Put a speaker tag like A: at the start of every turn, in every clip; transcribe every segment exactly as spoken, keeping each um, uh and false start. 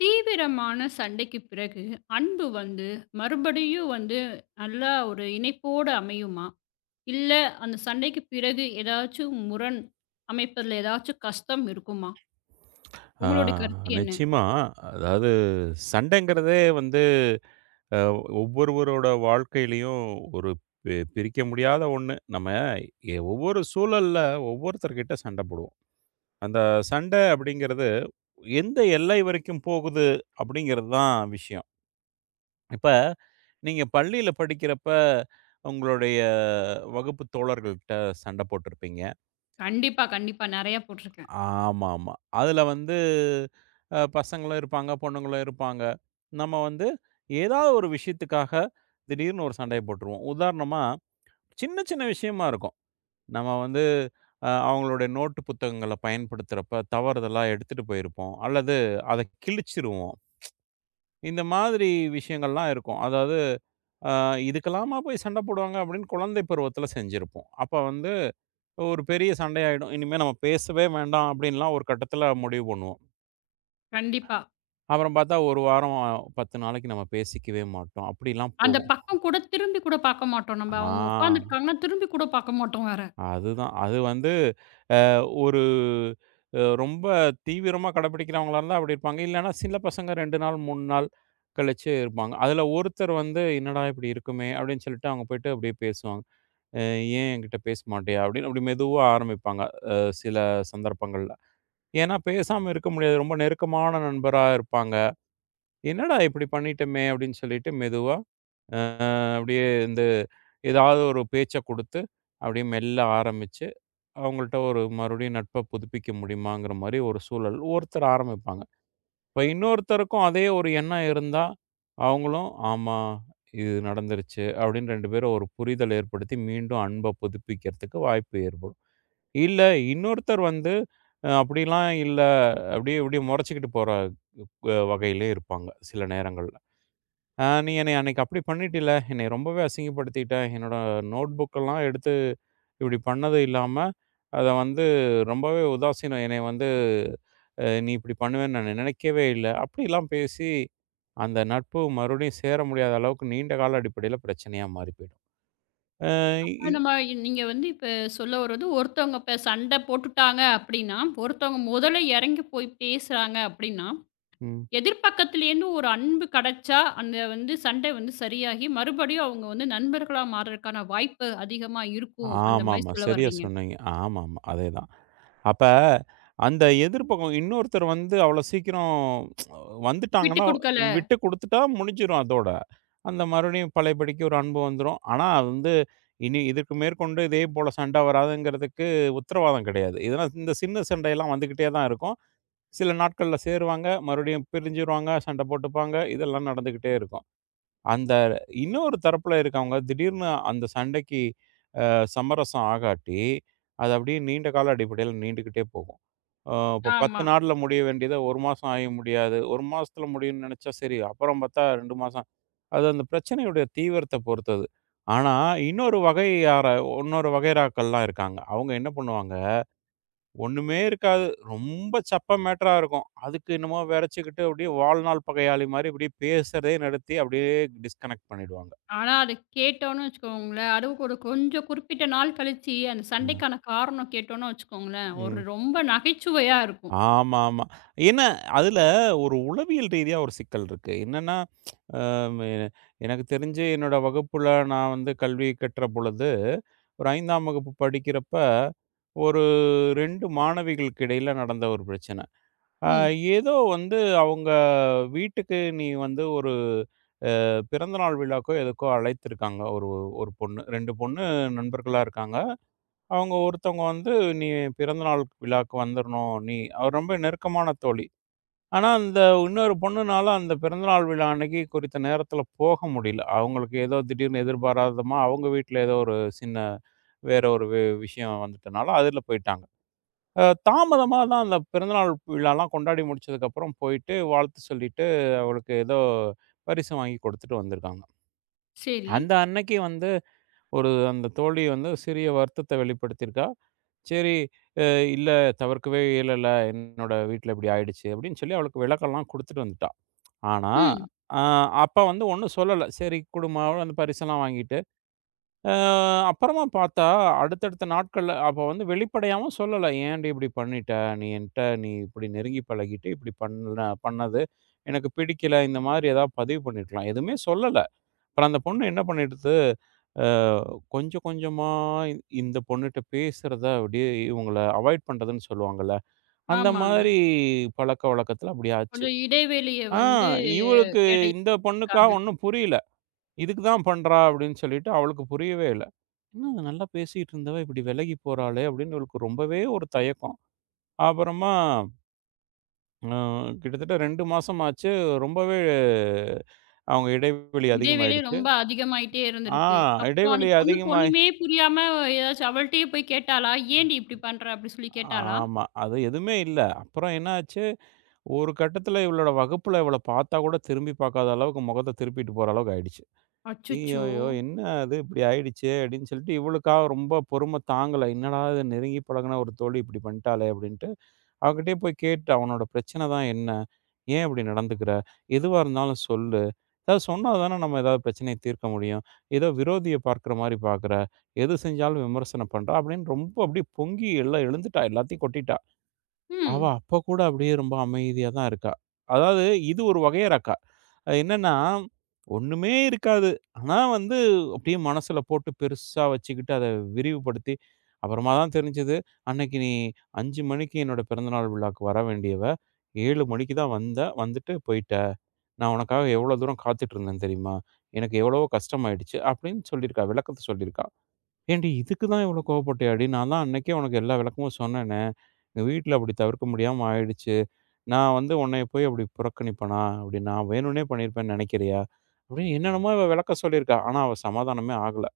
A: தீவிரமான சண்டைக்கு பிறகு அன்பு வந்து மறுபடியும் வந்து நல்லா ஒரு இணைப்போட அமையுமா? இல்ல, அந்த சண்டைக்கு பிறகு ஏதாச்சும் முரண் அமைப்பதில ஏதாச்சும் கஷ்டம் இருக்குமா?
B: ஆ
A: உங்களுடைய கருத்து என்ன?
B: நிச்சயமா. அதாவது சண்டைங்கிறதே வந்து அ ஒவ்வொருவரோட வாழ்க்கையிலயும் ஒரு பி பிரிக்க முடியாத ஒண்ணு. நம்ம எ ஒவ்வொரு சூழல்ல ஒவ்வொருத்தர்கிட்ட சண்டை போடுவோம். அந்த சண்டை அப்படிங்கிறது எந்த எல்லை வரைக்கும் போகுது அப்படிங்கிறது தான் விஷயம். இப்ப நீங்க பள்ளியில படிக்கிறப்ப உங்களுடைய வகுப்பு தோழர்கள்ட்ட சண்டை போட்டிருப்பீங்க.
A: கண்டிப்பா, கண்டிப்பா. நெறைய போட்டுருக்கேன்.
B: ஆமாமா. அதுல வந்து அ பசங்களும் இருப்பாங்க, பொண்ணுங்களும் இருப்பாங்க. நம்ம வந்து ஏதாவது ஒரு விஷயத்துக்காக திடீர்னு ஒரு சண்டைய போட்டுருவோம். உதாரணமா, சின்ன சின்ன விஷயமா இருக்கும். நம்ம வந்து அ அவங்களுடைய நோட்டு புத்தகங்கள பயன்படுத்துறப்ப தவறுதலா எடுத்துட்டு போயிருப்போம். அல்லது அத கிழிச்சிருவோம். இந்த மாதிரி விஷயங்கள்லாம் இருக்கும். அதாவது அ இதுக்கெல்லாமா போய் சண்ட போடுவாங்க அப்படின்னு குழந்தை பருவத்துல செஞ்சிருப்போம். அப்ப வந்து ஒரு பெரிய சண்டையாயிடும். இனிமே நம்ம பேசவே வேண்டாம் அப்படின்லாம் ஒரு கட்டத்துல முடிவு பண்ணுவோம்.
A: கண்டிப்பா.
B: அப்புறம் பார்த்தா ஒரு வாரம், பத்து நாளைக்கு நம்ம பேசிக்கவே மாட்டோம். அப்படிலாம்
A: அந்த
B: போகும்.
A: பக்கம் கூட திரும்பி கூட பார்க்க மாட்டோம். நம்ம அவங்க
B: ஆ
A: உட்காந்துருக்காங்கன்னா, திரும்பி கூட பார்க்க மாட்டோம் வேற.
B: அதுதான். அது வந்து அ ஒரு அ ரொம்ப தீவிரமா கடைப்பிடிக்கிறவங்களா இருந்தா அப்படி இருப்பாங்க. இல்லன்னா சில பசங்க ரெண்டு நாள், மூணு நாள் கழிச்சு இருப்பாங்க. அதுல ஒருத்தர் வந்து "என்னடா இப்படி இருக்குமே!" அப்படின்னு சொல்லிட்டு அவங்க போயிட்டு அப்படியே பேசுவாங்க. "அ ஏன் என்கிட்ட பேச மாட்டியா?" அப்படின்னு அப்படி மெதுவா ஆரம்பிப்பாங்க. அ சில சந்தர்ப்பங்கள்ல. ஏன்னா பேசாம இருக்க முடியாது. ரொம்ப நெருக்கமான நண்பரா இருப்பாங்க. "என்னடா இப்படி பண்ணிட்டோமே!" அப்படின்னு சொல்லிட்டு மெதுவா அப்படியே இந்த ஏதாவது ஒரு பேச்ச குடுத்து, அப்படியே மெல்ல ஆரம்பிச்சு, அவங்கள்ட்ட ஒரு மறுபடியும் நட்ப புதுப்பிக்க முடியுமாங்கிற மாரி ஒரு சூழல். ஒருத்தர் ஆரம்பிப்பாங்க. இப்ப இன்னொருத்தருக்கும் அதே ஒரு எண்ணம் இருந்தா, அவங்களும் ஆமா இது நடந்துருச்சு அப்படின்னு ரெண்டு பேரும் ஒரு புரிதல் ஏற்படுத்தி மீண்டும் அன்ப புதுப்பிக்கிறதுக்கு வாய்ப்பு ஏற்படும். இல்ல இன்னொருத்தர் வந்து அ அப்படிலாம் இல்ல, அப்படியே இப்படியே முறைச்சுக்கிட்டு போற அ வகையிலயும் இருப்பாங்க சில நேரங்கள்ல. ஆ நீ என்னைய அன்னைக்கு அப்படி பண்ணிட்டல்ல. என்னைய ரொம்பவே அசிங்கப்படுத்திட்ட. என்னோட நோட் புக்கெல்லாம் எடுத்து இப்படி பண்ணது இல்லாம, அத வந்து ரொம்பவே உதாசீனம் என்னைய வந்து அ நீ இப்படி பண்ணுவேன்னு நான் நினைக்கவே இல்ல. அப்படிலாம் பேசி அந்த நட்பு மறுபடியும் சேர முடியாத அளவுக்கு நீண்ட கால அடிப்படையில பிரச்சனையா மாறி போயிடும். அ இ
A: அப்ப நம்ம இ- நீங்க வந்து இப்ப சொல்ல வர்றது, ஒருத்தவங்க இப்ப சண்டை போட்டுட்டாங்க அப்படின்னா, ஒருத்தவங்க முதல்ல இறங்கி போய் பேசுறாங்க அப்படின்னா,
B: ம்.
A: எதிர்பக்கத்துலேருந்து ஒரு அன்பு கிடைச்சா, அந்த வந்து சண்டை வந்து சரியாகி, மறுபடியும் அவங்க வந்து நண்பர்களா மாறுறதுக்கான வாய்ப்பு அதிகமா இருக்கும். அந்த மாரி
B: ஆமாமா.
A: சொல்ல
B: சரியா
A: வர்றீங்க.
B: சொன்னீங்க. ஆமாமா. அதேதான். அப்ப அந்த எதிர்பக்கம் இன்னொருத்தர் வந்து அவ்வளோ சீக்கிரம்
A: விட்டு
B: வந்துட்டாங்கன்னா,
A: குடுக்கல.
B: விட்டு குடுத்துட்டா முடிஞ்சிரும் அதோட. அந்த மறுபடியும் பழையபடிக்கு ஒரு அன்பு வந்துரும். ஆனா அது வந்து இனி இதுக்கு மேற்கொண்டு இதே போல சண்டை வராதுங்கிறதுக்கு உத்தரவாதம் கிடையாது. இதெல்லாம் இந்த சின்ன சண்டையெல்லாம் வந்துக்கிட்டே தான் இருக்கும். சில நாட்கள்ல சேருவாங்க, மறுபடியும் பிரிஞ்சிருவாங்க, சண்டை போட்டுப்பாங்க. இதெல்லாம் நடந்துக்கிட்டே இருக்கும். அந்த இன்னொரு தரப்புல இருக்கவங்க திடீர்னு அந்த சண்டைக்கு அ சமரசம் ஆகாட்டி, அது அப்படியே நீண்ட கால அடிப்படையில நீண்டுக்கிட்டே போகும். அ இப்போ பத்து
A: ஆமா.
B: நாள்ல முடிய வேண்டியத ஒரு மாசம் ஆய முடியாது. ஒரு மாசத்துல முடியும்னு நெனச்சா சரி. அப்புறம் பார்த்தா ரெண்டு மாசம். அது அந்த பிரச்சனையுடைய தீவிரத்த பொறுத்தது. ஆனா, இன்னொரு வகையார இன்னொரு வகையறாக்கள்லாம் இருக்காங்க. அவங்க என்ன பண்ணுவாங்க, ஒண்ணுமே இருக்காது. ரொம்ப சப்ப மேட்டரா இருக்கும். அதுக்கு என்னமோ வெறச்சுக்கிட்டு அப்படியே வாழ்நாள் பகையாளி மாரி இப்படியே பேசுறதே நிறுத்தி அப்படியே டிஸ்கனெக்ட் பண்ணிடுவாங்க.
A: ஆனா, அத கேட்டோம்னு வச்சுக்கோங்களேன், அதுவும் ஒரு கொஞ்சம் குறிப்பிட்ட நாள் கழிச்சு, அந்த
B: ம்.
A: சண்டைக்கான காரணம் கேட்டோம்னு வச்சுக்கோங்களேன், ஒரு
B: ம்.
A: ரொம்ப நகைச்சுவையா இருக்கும்.
B: ஆமாமா. ஏன்னா, அதுல ஒரு உளவியல் ரீதியா ஒரு சிக்கல் இருக்கு. என்னன்னா ம். எனக்கு தெரிஞ்சு என்னோட வகுப்புல நான் வந்து கல்வி கற்ற பொழுது, ஒரு 5ஆம் வகுப்பு படிக்கிறப்ப, ஒரு ஐந்தாம் மாணவிகளுக்கு இடையில நடந்த ஒரு பிரச்சனை. அ
A: ம்.
B: ஏதோ வந்து அவங்க வீட்டுக்கு நீ வந்து ஒரு அ பிறந்தநாள் விழாக்கோ, எதுக்கோ அழைத்திருக்காங்க. ஒரு ஒரு பொண்ணு ரெண்டு பொண்ணு நண்பர்களா இருக்காங்க. அவங்க ஒருத்தவங்க வந்து, "நீ பிறந்தநாள் விழாவுக்கு வந்துரணும். நீ" அவ ரொம்ப நெருக்கமான தோழி. ஆனா, அந்த இன்னொரு பொண்ணுனால அந்த பிறந்தநாள் விழா அன்னைக்கு குறித்த நேரத்தில போக முடியல. அவங்களுக்கு ஏதோ திடீர்னு எதிர்பாராதமா அவங்க வீட்ல ஏதோ ஒரு சின்ன வேற ஒரு வி விஷயம் வந்துட்டனால அதில போயிட்டாங்க. அ தாமதமா தான் அந்த பிறந்தநாள் விழாலாம் கொண்டாடி முடிச்சதுக்கப்புறம் போயிட்டு வாழ்த்து சொல்லிட்டு அவளுக்கு ஏதோ பரிசு வாங்கி கொடுத்துட்டு வந்திருக்காங்க.
A: சரி.
B: அந்த அன்னைக்கு வந்து ஒரு அந்த தோழி வந்து சிறிய வருத்தத்த வெளிப்படுத்தியிருக்கா. சரி அ "இல்ல தவிர்க்கவே இயலல. என்னோட வீட்ல இப்படி ஆயிடுச்சு" அப்படின்னு சொல்லி அவளுக்கு விளக்கம்லாம் குடுத்துட்டு வந்துட்டா. ஆனா,
A: ம்.
B: அ அப்ப வந்து ஒண்ணும் சொல்லல. சரி குடும்மா அந்த பரிசெல்லாம் வாங்கிட்டு. அ அப்புறமா பார்த்தா, அடுத்தடுத்த நாட்கள்ல அப்ப வந்து வெளிப்படையாவும் சொல்லல. "ஏன்டி இப்படி பண்ணிட்ட? நீ என்ட்ட நீ இப்படி நெருங்கி பழகிட்டு, இப்படி பண்ண பண்ணது எனக்கு பிடிக்கல. இந்த மாதிரி ஏதாவது பதிவு பண்ணிருக்கலாம்." எதுவுமே சொல்லல. அப்புறம் அந்த பொண்ணு என்ன பண்ணிடுது, அ கொஞ்சம் கொஞ்சமா இந்த பொண்ணுட்ட பேசுறத அப்படியே இவங்கள அவாய்ட் பண்றதுன்னு சொல்லுவாங்கல்ல, அந்த
A: ஆமாங்க.
B: மாதிரி பழக்கவழக்கத்துல அப்படி ஆச்சு.
A: கொஞ்சம் இடைவெளிய
B: ஆ
A: வந்து
B: இவளுக்கு
A: எடை
B: இந்த பொண்ணுக்கா
A: இருக்காங்க.
B: ஒண்ணும் புரியல. இதுக்கு தான் பண்றா அப்படின்னு சொல்லிட்டு அவளுக்கு புரியவே இல்ல. என்ன இது நல்லா பேசிட்டு இருந்தவ இப்படி விலகி போறாளே அப்படின்னு இவளுக்கு ரொம்பவே ஒரு தயக்கம். அப்புறமா அ கிட்டத்தட்ட ரெண்டு மாசம் ஆச்சு. ரொம்பவே அவங்க இடைவெளி
A: இடைவேளை
B: அதிகமாயிடுச்சு.
A: ரொம்ப அதிகமாயிட்டே
B: ஆ
A: இருந்திருக்கு. அப்புறம் அந்த
B: இடைவெளி
A: பொண்ணுக்கு
B: அதிகமாயி
A: ஒண்ணுமே புரியாம ஏதாச்சும் அவள்ட்டயே போய் கேட்டாளா? "ஏன்டி இப்படி பண்ற?" அப்படி சொல்லி கேட்டாளா?
B: ஆமா. அது எதுவுமே இல்ல. அப்புறம் என்ன ஆச்சு, ஒரு கட்டத்துல இவளோட வகுப்புல இவள பார்த்தா கூட திரும்பி பார்க்காத அளவுக்கு முகத்த திருப்பிட்டு போற அளவுக்கு ஆயிடுச்சு.
A: அச்சச்சோ!
B: ஐய்யயோ! என்ன அது இப்படி ஆயிடுச்சே! அப்படின்னு சொல்லிட்டு, இவளுக்கா ரொம்ப பொறும தாங்கல. என்னடா இது நெருங்கி பழகுன ஒரு தோழி இப்படி பண்ணிட்டாளே அப்படின்ட்டு, அவகிட்டயே போய் கேட்டுட்டேன். உன்னோட பிரச்சனை தான் என்ன? ஏன் இப்படி நடந்துக்கிற? எதுவா இருந்தாலும் சொல்லு. ஏதாவது சொன்னா தானே நம்ம ஏதாவது பிரச்சனைய தீர்க்க முடியும். ஏதோ விரோதிய பார்க்குற மாரி பார்க்குற. எது செஞ்சாலும் விமர்சனம் பண்ற அப்படின்னு ரொம்ப அப்படியே பொங்கி எல்லாம் எழுந்துட்டா. எல்லாத்தையும் கொட்டிட்டா. அவ
A: ம்.
B: அப்ப கூட அப்படியே ரொம்ப அமைதியா தான் இருக்கா. அதாவது இது ஒரு வகையறா அக்கா. அது என்னன்னா, ஒண்ணுமே இருக்காது. ஆனா வந்து அப்படியே மனசுல போட்டு பெருசா வச்சுக்கிட்டு, அத விரிவுபடுத்தி, அப்புறமா தான் தெரிஞ்சது, அன்னைக்கு நீ அஞ்சு மணிக்கு என்னோட பிறந்தநாள் விழாக்கு வர வேண்டியவ, ஏழு மணிக்கு தான் வந்த, வந்துட்டு போயிட்ட. நான் உனக்காக எவ்வளோ தூரம் காத்துட்டு இருந்தேன் தெரியுமா? எனக்கு எவ்வளவோ கஷ்டமாயிடுச்சு அப்படின்னு சொல்லியிருக்கா. விளக்கத்த சொல்லியிருக்கா. "ஏன்டி இதுக்கு தான் இவ்ளோ கோவப்பட்டியாடி? நான் தான் அன்னைக்கே உனக்கு எல்லா விளக்கமும் சொன்னேனே! எங்க வீட்ல அப்படி தவிர்க்க முடியாம ஆயிடுச்சு. நான் வந்து உன்னைய போய் அப்படி புறக்கணிப்பனா? அப்படி நான் வேணும்னே பண்ணியிருப்பேன்னு நெனைக்கிறியா?" அப்படின்னு ம். என்னென்னமோ இவ விளக்கம் சொல்லியிருக்கா. ஆனா, அவ சமாதானமே ஆகல.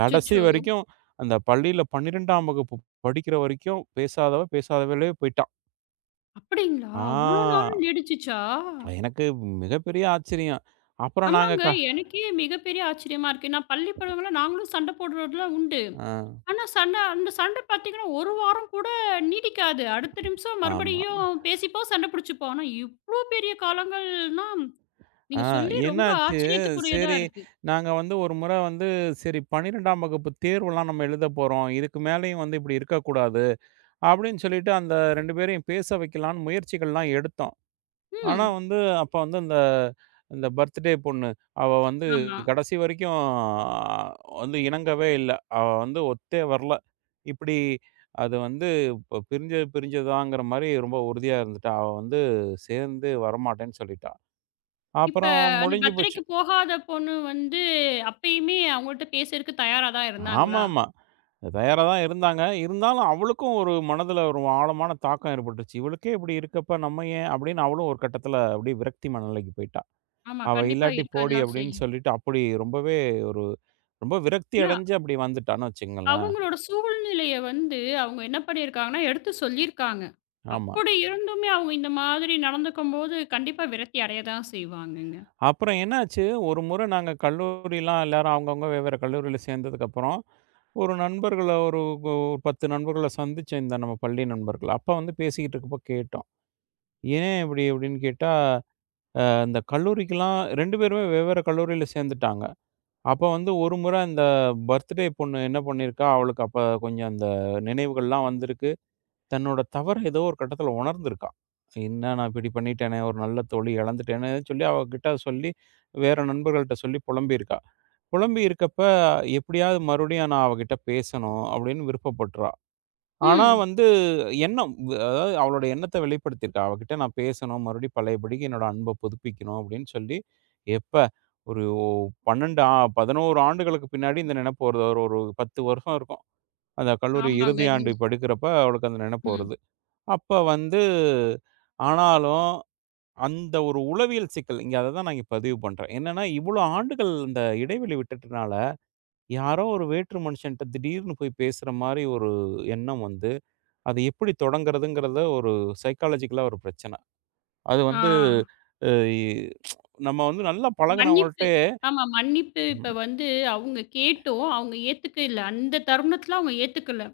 B: கடைசி வரைக்கும் அந்த பள்ளியில பன்னிரண்டாம் வகுப்பு படிக்கிற வரைக்கும் பேசாதவ பேசாதவளே போயிட்டா.
A: அப்படிங்களா? அவ்ளோ
B: ஆ
A: நாள் நீடிச்சுச்சா?
B: எனக்கு மிகப்பெரிய ஆச்சரியம். அப்புறம் நாங்க
A: ஆமாங்க.
B: க
A: எனக்கே மிகப்பெரிய ஆச்சரியமா இருக்கு. நான் பள்ளி பருவங்கள்ல நாங்களும் சண்டை போடுறதுலாம் உண்டு.
B: ஆ
A: ஆனா சண்டை, அந்த சண்டை பார்த்தீங்கன்னா, ஒரு வாரம் கூட நீடிக்காது. அடுத்த நிமிஷம்
B: ஆமா.
A: மறுபடியும் பேசிப்போம், சண்டை பிடிச்சுப்போம். ஆனா இவ்ளோ பெரிய காலங்கள்னா,
B: ஆ
A: நீங்க சொல்லி ரொம்ப
B: என்னாச்சு,
A: ஆச்சரியத்துக்குரியதா
B: சரி
A: இருக்கு.
B: நாங்க வந்து ஒரு முறை வந்து சரி பன்னிரண்டாம் வகுப்பு தேர்வுலாம் நம்ம எழுதப் போறோம். இதுக்கு மேலயும் வந்து இப்படி இருக்கக்கூடாது. அப்படின்னு சொல்லிட்டு அந்த ரெண்டு பேரையும் பேச வைக்கலான்னு முயற்சிகள்லாம் எடுத்தோம். ஆனா
A: ம்.
B: வந்து அப்ப வந்து அந்த இந்த பர்த்டே பொண்ணு, அவ வந்து
A: ஆமா.
B: கடைசி வரைக்கும் வந்து இணங்கவே இல்ல. அவ வந்து ஒத்தே வரல. இப்படி அது வந்து இப்ப பிரிஞ்சது பிரிஞ்சதுதாங்கிற மாரி ரொம்ப உறுதியா இருந்துட்டா. அவ வந்து சேர்ந்து வரமாட்டேன்னு சொல்லிட்டா.
A: இப்ப
B: அப்புறம்
A: அந்த
B: முடிஞ்சு போச்சு.
A: பர்த்டேக்கு போகாத பொண்ணு வந்து அப்பயுமே அவங்கள்ட்ட பேசறக்கு தயாரா தான் இருந்தாங்களா?
B: ஆமாமா. தயாரா தான் இருந்தாங்க. இருந்தாலும் அவளுக்கும் ஒரு மனதுல ஒரு ஆழமான தாக்கம் ஏற்பட்டுருச்சு. இவளுக்கே இப்படி இருக்கப்ப நம்ம ஏன் அப்படின்னு அவளும் ஒரு கட்டத்தில அப்படியே விரக்தி மனநிலைக்கு போயிட்டா.
A: ஆமா.
B: அவ
A: கண்டிப்பா
B: இல்லாட்டி
A: இருக்க
B: போடி
A: தான்
B: அப்படின்னு
A: செய்யும்.
B: சொல்லிட்டு அப்படி ரொம்பவே ஒரு ரொம்ப விரக்தி
A: ஏன்னா,
B: அடைஞ்சு அப்படி வந்துட்டான்னு வச்சுக்கங்களேன்.
A: அவங்களோட சூழ்நிலைய வந்து அவங்க என்ன பண்ணியிருக்காங்கன்னா, எடுத்து சொல்லியிருக்காங்க.
B: ஆமா.
A: அப்படி இருந்துமே அவங்க இந்த மாதிரி நடந்துக்கும்போது, கண்டிப்பா விரக்தி அடைய தான் செய்வாங்கங்க.
B: அப்புறம் என்னாச்சு, ஒரு முறை நாங்க கல்லூரிலாம் எல்லாரும் அவங்கவங்க வெவ்வேற கல்லூரியில சேர்ந்ததுக்கப்புறம், ஒரு நண்பர்கள ஒரு கு பத்து நண்பர்கள சந்திச்சேன் இந்த நம்ம பள்ளி நண்பர்கள. அப்ப வந்து பேசிக்கிட்டு இருக்கப்போ கேட்டோம். "ஏன் இப்படி?" அப்படின்னு கேட்டா அந்த கல்லூரிக்குலாம் ரெண்டு பேருமே வெவ்வேறு கல்லூரியில சேர்ந்துட்டாங்க. அப்ப வந்து ஒரு முறை அந்த பர்த்டே பொண்ணு என்ன பண்ணியிருக்கா, அவளுக்கு அப்ப கொஞ்சம் அந்த நினைவுகள்லாம் வந்திருக்கு. தன்னோட தவற ஏதோ ஒரு கட்டத்தில உணர்ந்திருக்கா. என்ன நான் இப்படி பண்ணிட்டேனே, ஒரு நல்ல தோழி இழந்துட்டேனே சொல்லி அவ கிட்ட சொல்லி, வேற நண்பர்கள்ட்ட சொல்லி புலம்பியிருக்கா. புலம்பி இருக்கப்ப, எப்படியாவது மறுபடியும் நான் அவகிட்ட பேசணும் அப்படின்னு விருப்பப்பட்றா. ஆனா
A: ம்.
B: வந்து எண்ணம் வ் அதாவது அவளோட எண்ணத்த வெளிப்படுத்தியிருக்கா. அவகிட்ட நான் பேசணும், மறுபடியும் பழையபடிக்கு என்னோட அன்ப புதுப்பிக்கணும் அப்படின்னு சொல்லி, எப்ப ஒரு ஒ பன்னிரண்டு ஆ பதினொன்று ஆண்டுகளுக்கு பின்னாடி இந்த நெனப்பு வருது. ஒரு ஒரு பத்து வருஷம் இருக்கும். அந்த கல்லூரி
A: ஆமாங்க.
B: இறுதி ஆண்டு
A: நீங்க
B: படிக்கிறப்ப அவளுக்கு அந்த நெனப்பு
A: ம்.
B: வருது. அப்ப வந்து ஆனாலும் அந்த ஒரு உளவியல் சிக்கல், இங்க அத தான் நான் இங்க பதிவு பண்றேன். என்னன்னா, இவ்வளோ ஆண்டுகள் இந்த இடைவெளி விட்டுட்டனால, யாரோ ஒரு வேற்று மனுஷன்ட்ட திடீர்னு போய் பேசுற மாரி ஒரு எண்ணம் வந்து அது எப்படி தொடங்குறதுங்கிறத ஒரு சைக்காலஜிக்கலா ஒரு பிரச்சனை. அது
A: ஆ.
B: வந்து அ இ நம்ம வந்து நல்லா
A: மன்னிப்பு.
B: பழகுனவங்கள்ட்டயே
A: ஆமா. மன்னிப்பு இப்ப
B: ம்.
A: வந்து அவங்க கேட்டும், அவங்க ஏத்துக்க இல்ல. அந்த தருணத்துல அவங்க ஏத்துக்கல.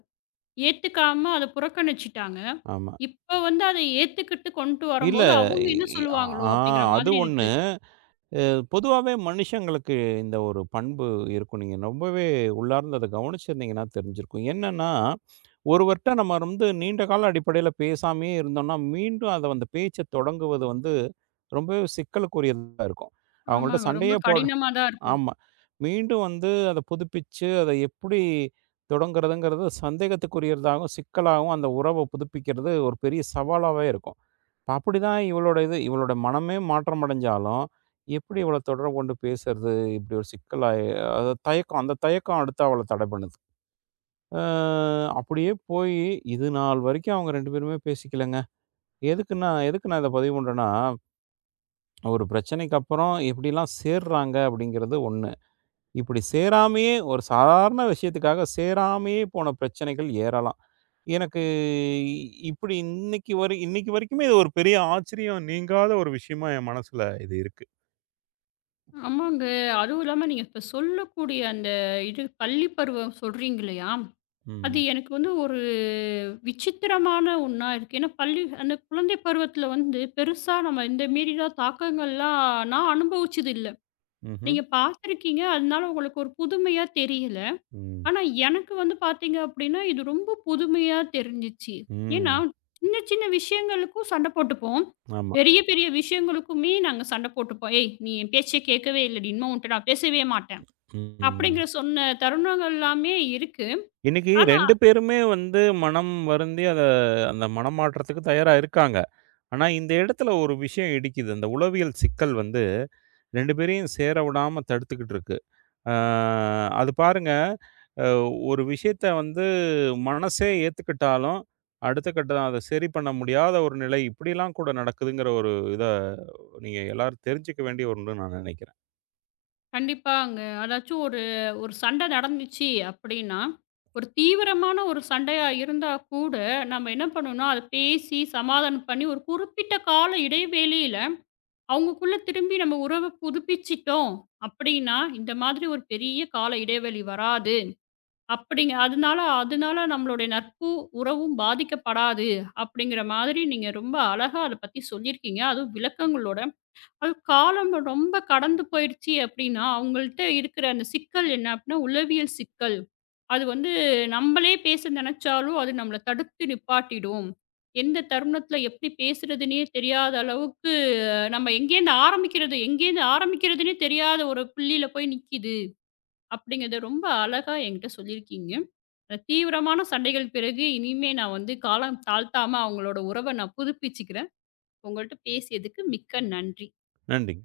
A: ஏத்துக்காம அத புறக்கணிச்சுட்டாங்க.
B: ஆமா.
A: இப்ப வந்து அத ஏத்துக்கிட்டு கொண்டு
B: இல்ல
A: வரம்போது, அவங்க என்ன
B: இ
A: சொல்லுவாங்களோ
B: ஆ
A: அப்படிங்கிற
B: அது
A: மாதிரி
B: ஒண்ணு.
A: இருக்கு.
B: அ பொதுவாவே மனுஷங்களுக்கு இந்த ஒரு பண்பு இருக்கும். நீங்க ரொம்பவே உள்ளார்ந்து அத கவனிச்சிருந்தீங்கன்னா தெரிஞ்சிருக்கும். என்னன்னா, ஒருவர்ட்ட நம்ம வந்து நீண்ட கால அடிப்படையில பேசாமயே இருந்தோம்னா, மீண்டும் அத அந்த பேச்ச தொடங்குவது வந்து ரொம்பவே சிக்கலுக்குரியதா இருக்கும். அவங்கள்ட்ட
A: ஆமாங்க. ரொம்ப
B: சண்டையே போட
A: கடினமா தான் இருக்கும்.
B: ஆமா. மீண்டும் வந்து அத புதுப்பிச்சு, அத எப்படி தொடங்குறதுங்கிறது சந்தேகத்துக்குரியதாகவும், சிக்கலாகவும் அந்த உறவ புதுப்பிக்கிறது ஒரு பெரிய சவாலாவே இருக்கும். இப்ப அப்படிதான் இவளோட இது இவளோட மனமே மாற்றம் அடைஞ்சாலும், எப்படி இவள தொடர்பு கொண்டு பேசுறது? இப்படி ஒரு சிக்கலா அது தயக்கம் அந்த தயக்கம் அடுத்து அவள தடை பண்ணுது. அ அப்படியே போயி இது நாள் வரைக்கும் அவங்க ரெண்டு பேருமே பேசிக்கலங்க. எதுக்குன்னா எதுக்கு நான் இத பதிவு பண்றேன்னா, ஒரு பிரச்சனைக்கு அப்புறம் எப்படிலாம் சேர்றாங்க அப்படிங்கிறது ஒன்று. இப்படி சேராமயே ஒரு சாதாரண விஷயத்துக்காக சேராமயே போன பிரச்சனைகள் ஏறலாம். எனக்கு இ- இப்படி இன்னைக்கு வரை இன்னைக்கு வரைக்குமே இது ஒரு பெரிய ஆச்சரியம் நீங்காத ஒரு விஷயமா என் மனசுல இது இருக்கு.
A: ஆமாங்க. அதுவும் இல்லாம நீங்க இப்ப சொல்லக்கூடிய அந்த இது பள்ளி பருவம் சொல்றீங்க இல்லையா? அது
B: ம்.
A: எனக்கு வந்து ஒரு விசித்திரமான ஒண்ணா இருக்கு. ஏன்னா பள்ளி அந்த குழந்தை பருவத்துல வந்து பெருசா நம்ம இந்த மீறிலாம் தாக்கங்கள்லாம் நான் அனுபவிச்சது இல்ல.
B: ம்ஹ்ம்.
A: நீங்க பார்த்துருக்கீங்க. அதனால உங்களுக்கு ஒரு புதுமையா தெரியல.
B: ம்.
A: ஆனா, எனக்கு வந்து பார்த்தீங்க அப்படின்னா, இது ரொம்ப புதுமையா தெரிஞ்சுச்சு. ஏன்னா,
B: ம்.
A: சின்ன சின்ன விஷயங்களுக்கும் சண்டை போட்டுப்போம்.
B: ஆமா.
A: பெரிய பெரிய விஷயங்களுக்குமே நாங்க சண்டை போட்டுப்போம். "ஏய்! நீ என் பேச்சே கேட்கவே இல்லடி. இனிமே உன்ட்ட நான் பேசவே மாட்டேன்."
B: ம்.
A: அப்படிங்கிற சொன்ன தருணங்கள் எல்லாமே இருக்கு.
B: இன்னைக்கு
A: ஆனா
B: ரெண்டு பேருமே வந்து மனம் வருந்தி அத அந்த மனமாற்றத்துக்கு தயாரா இருக்காங்க. ஆனா, இந்த இடத்துல ஒரு விஷயம் இடிக்குது. அந்த உளவியல் சிக்கல் வந்து ரெண்டு பேரையும் சேர விடாம தடுத்துக்கிட்டு இருக்கு. அ அது பாருங்க, அ ஒரு விஷயத்த வந்து மனசே ஏத்துக்கிட்டாலும், அடுத்த கட்டம் அத சரி பண்ண முடியாத ஒரு நிலை, இப்படிலாம் கூட நடக்குதுங்கிற ஒரு இத நீங்க எல்லாரும் தெரிஞ்சுக்க வேண்டிய ஒன்றுன்னு நான் நினைக்கிறேன்.
A: கண்டிப்பாங்க. அதாச்சும் ஒரு ஒரு சண்டை நடந்துச்சு அப்படின்னா, ஒரு தீவிரமான ஒரு சண்டையா இருந்தா கூட, நம்ம என்ன பண்ணணும்னா, அத பேசி சமாதானம் பண்ணி ஒரு குறிப்பிட்ட கால இடைவேளையில அவங்கக்குள்ள திரும்பி நம்ம உறவ புதுப்பிச்சிட்டோம் அப்படின்னா, இந்த மாதிரி ஒரு பெரிய கால இடைவெளி வராது. அப்படிங்க, அதனால அதனால நம்மளுடைய நட்பு, உறவும் பாதிக்கப்படாது. அப்படிங்கிற மாதிரி நீங்க ரொம்ப அழகா அத பத்தி சொல்லியிருக்கீங்க. அதுவும் விளக்கங்களோட அது காலம் ரொம்ப கடந்து போயிடுச்சு அப்படின்னா, அவங்கள்ட்ட இருக்கிற அந்த சிக்கல் என்ன அப்படின்னா, உளவியல் சிக்கல். அது வந்து நம்மளே பேச நினைச்சாலும், அது நம்மள தடுத்து நிப்பாட்டிடும். எந்த தருணத்தில எப்படி பேசுறதுன்னே தெரியாத அளவுக்கு, நம்ம எங்கேருந்து ஆரம்பிக்கிறது எங்கேருந்து ஆரம்பிக்கிறதுன்னே தெரியாத ஒரு புள்ளியில போய் நிக்கிது. அப்படிங்கிறத ரொம்ப அழகா என்கிட்ட சொல்லியிருக்கீங்க. அ தீவிரமான சண்டைகள் பிறகு இனிமே நான் வந்து காலம் தாழ்த்தாம அவங்களோட உறவ நான் புதுப்பிச்சுக்கிறேன். உங்கள்ட்ட பேசியதுக்கு மிக்க நன்றி.
B: நன்றிங்க.